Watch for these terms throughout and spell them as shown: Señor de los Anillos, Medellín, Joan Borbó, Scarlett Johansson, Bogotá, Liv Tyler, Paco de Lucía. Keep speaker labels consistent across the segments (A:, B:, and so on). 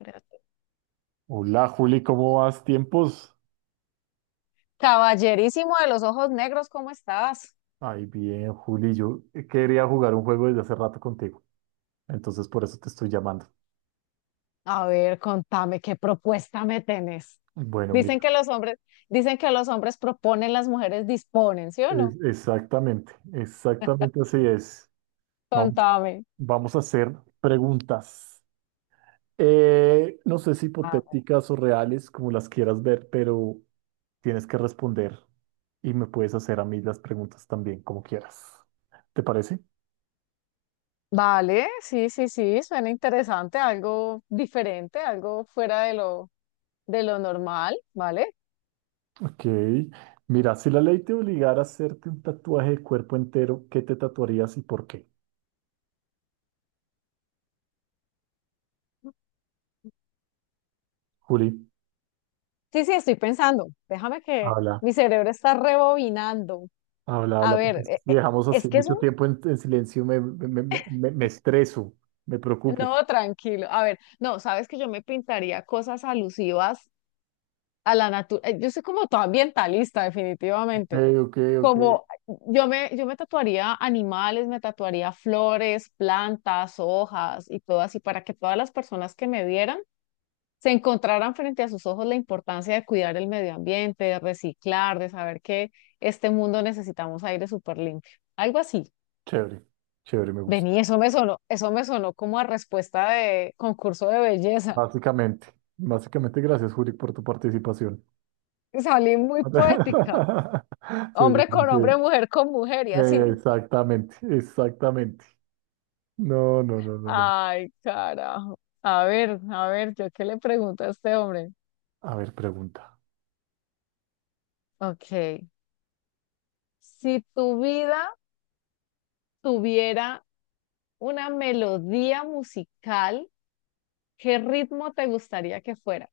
A: Espérate.
B: Hola Juli, ¿cómo vas? ¿Tiempos?
A: Caballerísimo de los ojos negros, ¿cómo estás?
B: Ay, bien, Juli, yo quería jugar un juego desde hace rato contigo, entonces por eso te estoy llamando.
A: A ver, contame qué propuesta me tenés.
B: Bueno,
A: Dicen
B: mira,
A: que los hombres, dicen que los hombres proponen, las mujeres disponen, ¿sí o no?
B: exactamente, exactamente así es. Vamos,
A: Contame.
B: vamos a hacer preguntas. No sé si
A: A ver.
B: hipotéticas o reales, como las quieras ver, pero tienes que responder y me puedes hacer a mí las preguntas también, como quieras. ¿Te parece?
A: Vale, sí, sí, sí, suena interesante, algo diferente, algo fuera de lo normal, ¿vale?
B: Ok. Mira, si la ley te obligara a hacerte un tatuaje de cuerpo entero, ¿qué te tatuarías y por qué? Juli,
A: Sí, sí, estoy pensando. Déjame que
B: habla,
A: mi cerebro está rebobinando.
B: habla,
A: A
B: habla, porque
A: ver,
B: si dejamos
A: es
B: así
A: que es
B: mucho
A: un...
B: tiempo en silencio, me estreso, me preocupo.
A: No, tranquilo. A ver, no, sabes que yo me pintaría cosas alusivas a la naturaleza. Yo soy como toda ambientalista,
B: Ok,
A: definitivamente.
B: ok, ok.
A: Como yo me tatuaría animales, me tatuaría flores, plantas, hojas y todo así, para que todas las personas que me vieran se encontraran frente a sus ojos la importancia de cuidar el medio ambiente, de reciclar, de saber que este mundo necesitamos aire súper limpio. Algo así.
B: Chévere, chévere, me gusta.
A: Vení, eso me sonó como a respuesta de concurso de belleza.
B: Básicamente, básicamente, gracias, Juli, por tu participación.
A: Salí muy poética.
B: Sí, sí,
A: Hombre
B: sí,
A: con hombre,
B: sí.
A: mujer con mujer y así.
B: Exactamente, exactamente. No, no, no, no, no.
A: Ay, carajo. A ver, ¿yo qué le pregunto a este hombre?
B: A ver, pregunta.
A: Ok. Si tu vida tuviera una melodía musical, ¿qué ritmo te gustaría que fuera?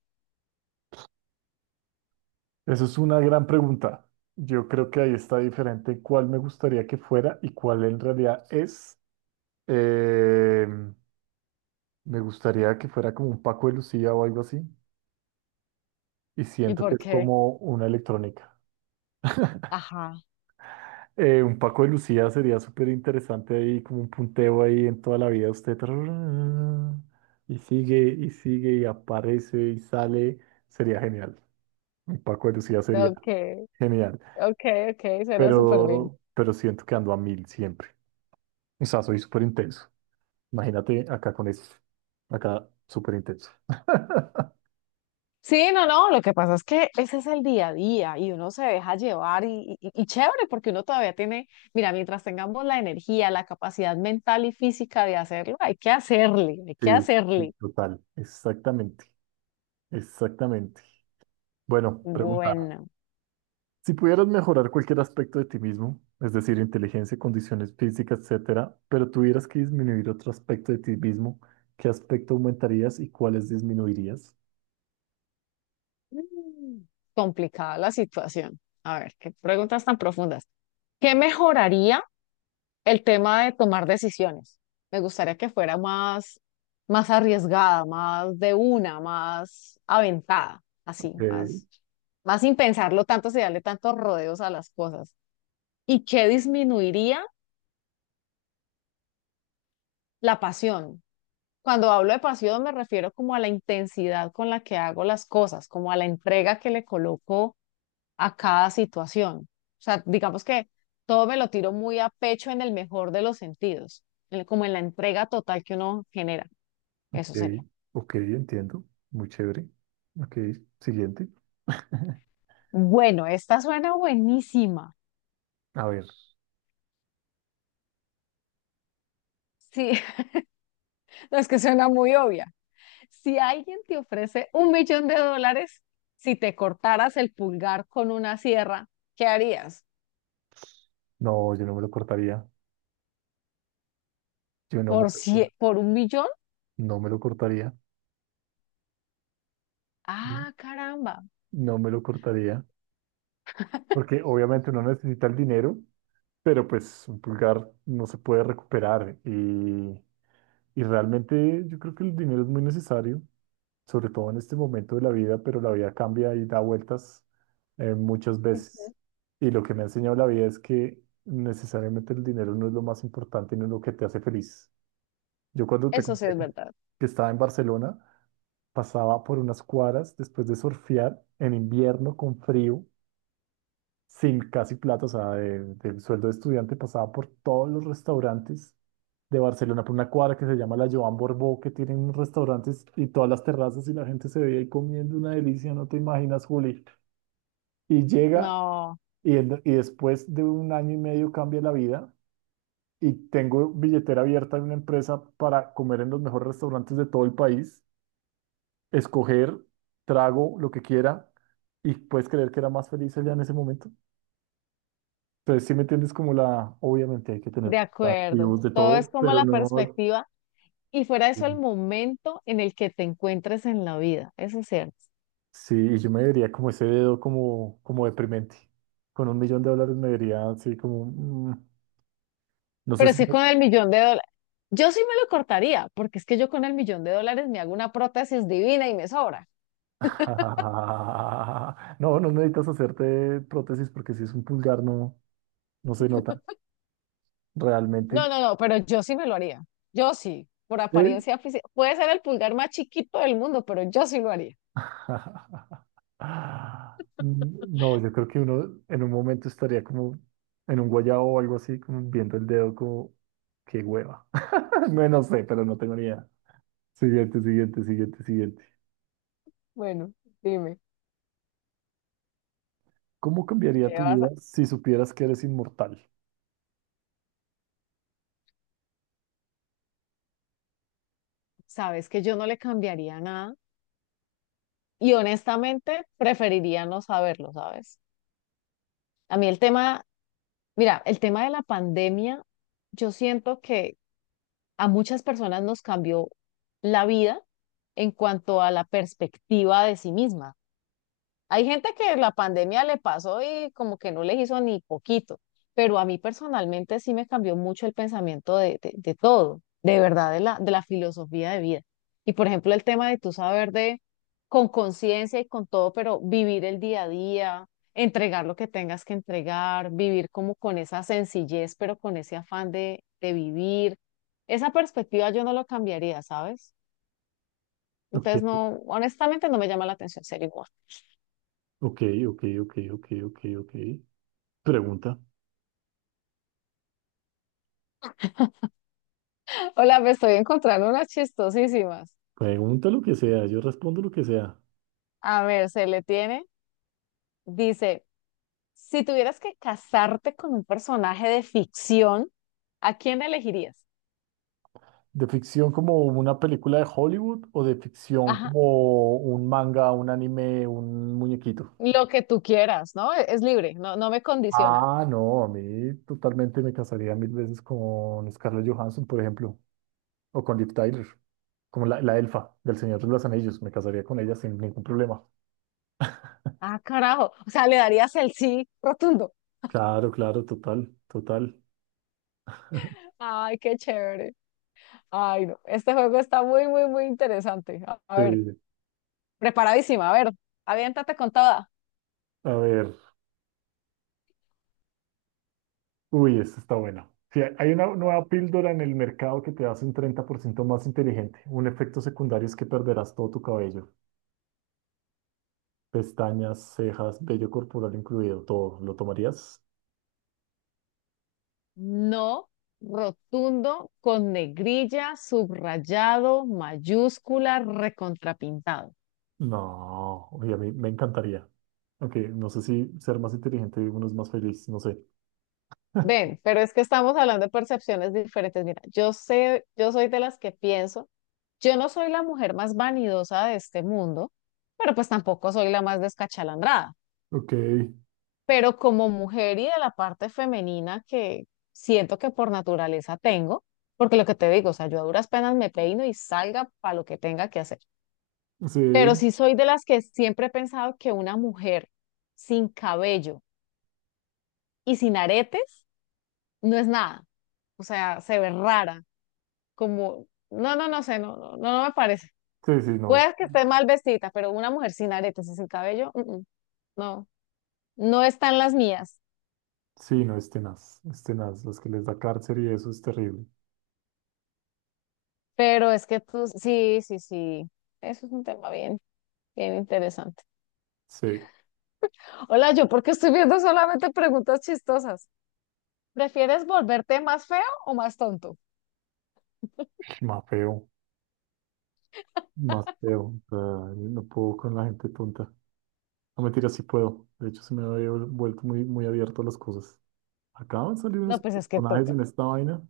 B: Eso es una gran pregunta. Yo creo que ahí está diferente cuál me gustaría que fuera y cuál en realidad es. Eh, Me gustaría que fuera como un Paco de Lucía o algo así. Y
A: ¿Y
B: siento que
A: por
B: es
A: qué?
B: como una electrónica.
A: Ajá.
B: Un Paco de Lucía sería súper interesante ahí, como un punteo ahí en toda la vida. Usted tararara, y sigue y sigue y aparece y sale. Sería genial. Un Paco de Lucía sería
A: Ok,
B: genial.
A: ok, ok, suena súper bien.
B: Pero siento que ando a mil siempre. O sea, soy súper intenso. Imagínate acá con eso. Acá súper intenso.
A: Sí, no, no, lo que pasa es que ese es el día a día y uno se deja llevar y chévere porque uno todavía tiene, mira, mientras tengamos la energía, la capacidad mental y física de hacerlo, hay que hacerle, hay que
B: Sí, sí,
A: hacerle.
B: total. Exactamente. Exactamente. Bueno, pregunta.
A: Bueno,
B: Si pudieras mejorar cualquier aspecto de ti mismo, es decir, inteligencia, condiciones físicas, etcétera, pero tuvieras que disminuir otro aspecto de ti mismo, ¿qué aspecto aumentarías y cuáles disminuirías?
A: mm, complicada la situación. A ver, qué preguntas tan profundas. ¿Qué mejoraría? El tema de tomar decisiones. Me gustaría que fuera más, más arriesgada, más de una, más aventada, así,
B: Ok,
A: más, más sin pensarlo tanto, sin darle tantos rodeos a las cosas. ¿Y qué disminuiría? La pasión. Cuando hablo de pasión me refiero como a la intensidad con la que hago las cosas, como a la entrega que le coloco a cada situación. O sea, digamos que todo me lo tiro muy a pecho en el mejor de los sentidos, como en la entrega total que uno genera. Eso
B: ok,
A: sería.
B: ok, entiendo. Muy chévere. Ok, siguiente.
A: Bueno, esta suena buenísima.
B: A ver,
A: Sí, no, es que suena muy obvia. Si alguien te ofrece un millón de dólares, si te cortaras el pulgar con una sierra, ¿qué harías?
B: no, yo no me lo cortaría. Yo no me
A: ¿Por,
B: lo cortaría.
A: por un millón?
B: No me lo cortaría.
A: Ah, caramba.
B: No me lo cortaría. Porque obviamente uno necesita el dinero, pero pues un pulgar no se puede recuperar. Y realmente yo creo que el dinero es muy necesario, sobre todo en este momento de la vida, pero la vida cambia y da vueltas muchas veces. Y lo que me ha enseñado la vida es que necesariamente el dinero no es lo más importante, no es lo que te hace feliz. Yo cuando te
A: Eso sí
B: conté
A: es
B: que
A: verdad.
B: que estaba en Barcelona, pasaba por unas cuadras después de surfear en invierno con frío, sin casi plata, o sea, del sueldo de estudiante pasaba por todos los restaurantes de Barcelona, por una cuadra que se llama la Joan Borbó, que tienen unos restaurantes y todas las terrazas y la gente se veía ahí comiendo una delicia, no te imaginas, Juli. Y llega
A: No.
B: y después de un año y medio cambia la vida. Y tengo billetera abierta en una empresa para comer en los mejores restaurantes de todo el país escoger, trago lo que quiera y puedes creer que era más feliz allá en ese momento. Entonces, si me entiendes como la, obviamente hay que tener
A: De acuerdo,
B: activos de
A: todo es
B: todo,
A: como
B: pero
A: la
B: no.
A: perspectiva y fuera de eso el momento en el que te encuentres en la vida, eso es cierto.
B: Sí, y yo me vería como ese dedo como, como deprimente. Con un millón de dólares me vería así como, no sé
A: Pero
B: si...
A: es que con el millón de dólares, yo sí me lo cortaría, porque es que yo con el millón de dólares me hago una prótesis divina y me sobra.
B: No, no necesitas hacerte prótesis porque si es un pulgar no, no se nota
A: No,
B: realmente.
A: no, no, pero yo sí me lo haría, yo sí, por
B: Sí.
A: apariencia física. Puede ser el pulgar más chiquito del mundo, pero yo sí lo haría.
B: Ah, no, yo creo que uno en un momento estaría como en un guayabo o algo así, como viendo el dedo como, qué hueva. No, no sé, pero no tengo ni idea. Siguiente, siguiente, siguiente, siguiente.
A: Bueno, dime,
B: ¿Cómo cambiaría
A: ¿qué
B: tu
A: vas
B: vida
A: a...?
B: si supieras que eres inmortal?
A: Sabes que yo no le cambiaría nada y honestamente preferiría no saberlo, ¿sabes? A mí el tema... Mira, el tema de la pandemia, yo siento que a muchas personas nos cambió la vida en cuanto a la perspectiva de sí mismas. Hay gente que la pandemia le pasó y como que no les hizo ni poquito, pero a mí personalmente sí me cambió mucho el pensamiento de todo, de verdad, de la filosofía de vida. Y por ejemplo, el tema de tu saber de con conciencia y con todo, pero vivir el día a día, entregar lo que tengas que entregar, vivir como con esa sencillez, pero con ese afán de vivir. Esa perspectiva yo no lo cambiaría, ¿sabes?
B: Ok,
A: Entonces, no, honestamente no me llama la atención ser igual.
B: ok, ok, ok, ok, ok, ok. Pregunta.
A: Hola, me estoy encontrando unas chistosísimas.
B: Pregunta lo que sea, yo respondo lo que sea.
A: A ver, se le tiene. Dice, si tuvieras que casarte con un personaje de ficción, ¿a quién elegirías?
B: ¿De ficción como una película de Hollywood o de ficción
A: Ajá,
B: como un manga, un anime, un muñequito?
A: lo que tú quieras, ¿no? Es libre, no, no me condiciona.
B: Ah, no, a mí totalmente me casaría mil veces con Scarlett Johansson, por ejemplo, o con Liv Tyler, como la elfa del Señor de los Anillos. Me casaría con ella sin ningún problema.
A: Ah, carajo. O sea, le darías el sí rotundo.
B: Claro, claro, total, total.
A: Ay, qué chévere. Ay, no. Este juego está muy, muy, muy interesante. A
B: Sí,
A: ver, preparadísima. A ver, aviéntate con toda.
B: a ver, uy, esta está buena. Si hay una
A: A ver.
B: nueva píldora en el mercado que te hace un 30% más inteligente. Un efecto secundario es que perderás todo tu cabello, pestañas, cejas, vello corporal incluido, todo. ¿Lo tomarías?
A: No, rotundo, con negrilla, subrayado, mayúscula, recontrapintado.
B: No, oye, a mí me encantaría. Ok, no sé si ser más inteligente uno es más feliz, no sé.
A: Ven, pero es que estamos hablando de percepciones diferentes. Mira, yo sé, yo soy de las que pienso, yo no soy la mujer más vanidosa de este mundo, pero pues tampoco soy la más descachalandrada.
B: Ok,
A: Pero como mujer y de la parte femenina que siento que por naturaleza tengo, porque lo que te digo, o sea, yo a duras penas me peino y salga para lo que tenga que hacer. Pero
B: sí,
A: sí soy de las que siempre he pensado que una mujer sin cabello y sin aretes no es nada, o sea, se ve rara, como, no, no, no sé, no, no, no, no me parece.
B: sí, sí, no es.
A: Puede que esté mal vestida, pero una mujer sin aretes y sin cabello, no, no están las mías.
B: Sí, no es tenaz, es tenaz. Los que les da cárcel y eso es terrible.
A: Pero es que tú, sí, sí, sí. Eso es un tema bien... Bien interesante.
B: Sí,
A: Hola, yo porque estoy viendo solamente preguntas chistosas. ¿Prefieres volverte más feo o más tonto?
B: más feo, más feo. O sea, no puedo con la gente tonta. No, mentira, sí puedo. De hecho, se me había vuelto muy, muy abierto a las cosas. Acaban de salir unos
A: No, pues es que
B: personajes
A: toca.
B: en esta vaina.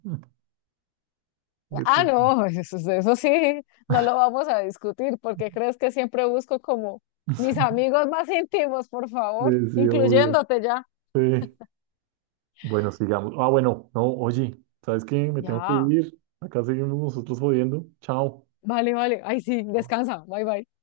B: Sí,
A: Ah,
B: sí,
A: no, eso sí, no lo vamos a discutir porque crees que siempre busco como mis amigos más íntimos, por
B: sí,
A: favor,
B: sí, obvio.
A: incluyéndote ya.
B: Sí, bueno, sigamos. Ah, bueno, no, oye, ¿sabes qué? Me tengo que
A: Ya,
B: ir. Acá seguimos nosotros jodiendo. Chao.
A: vale, vale. Ay, sí, descansa. Bye, bye.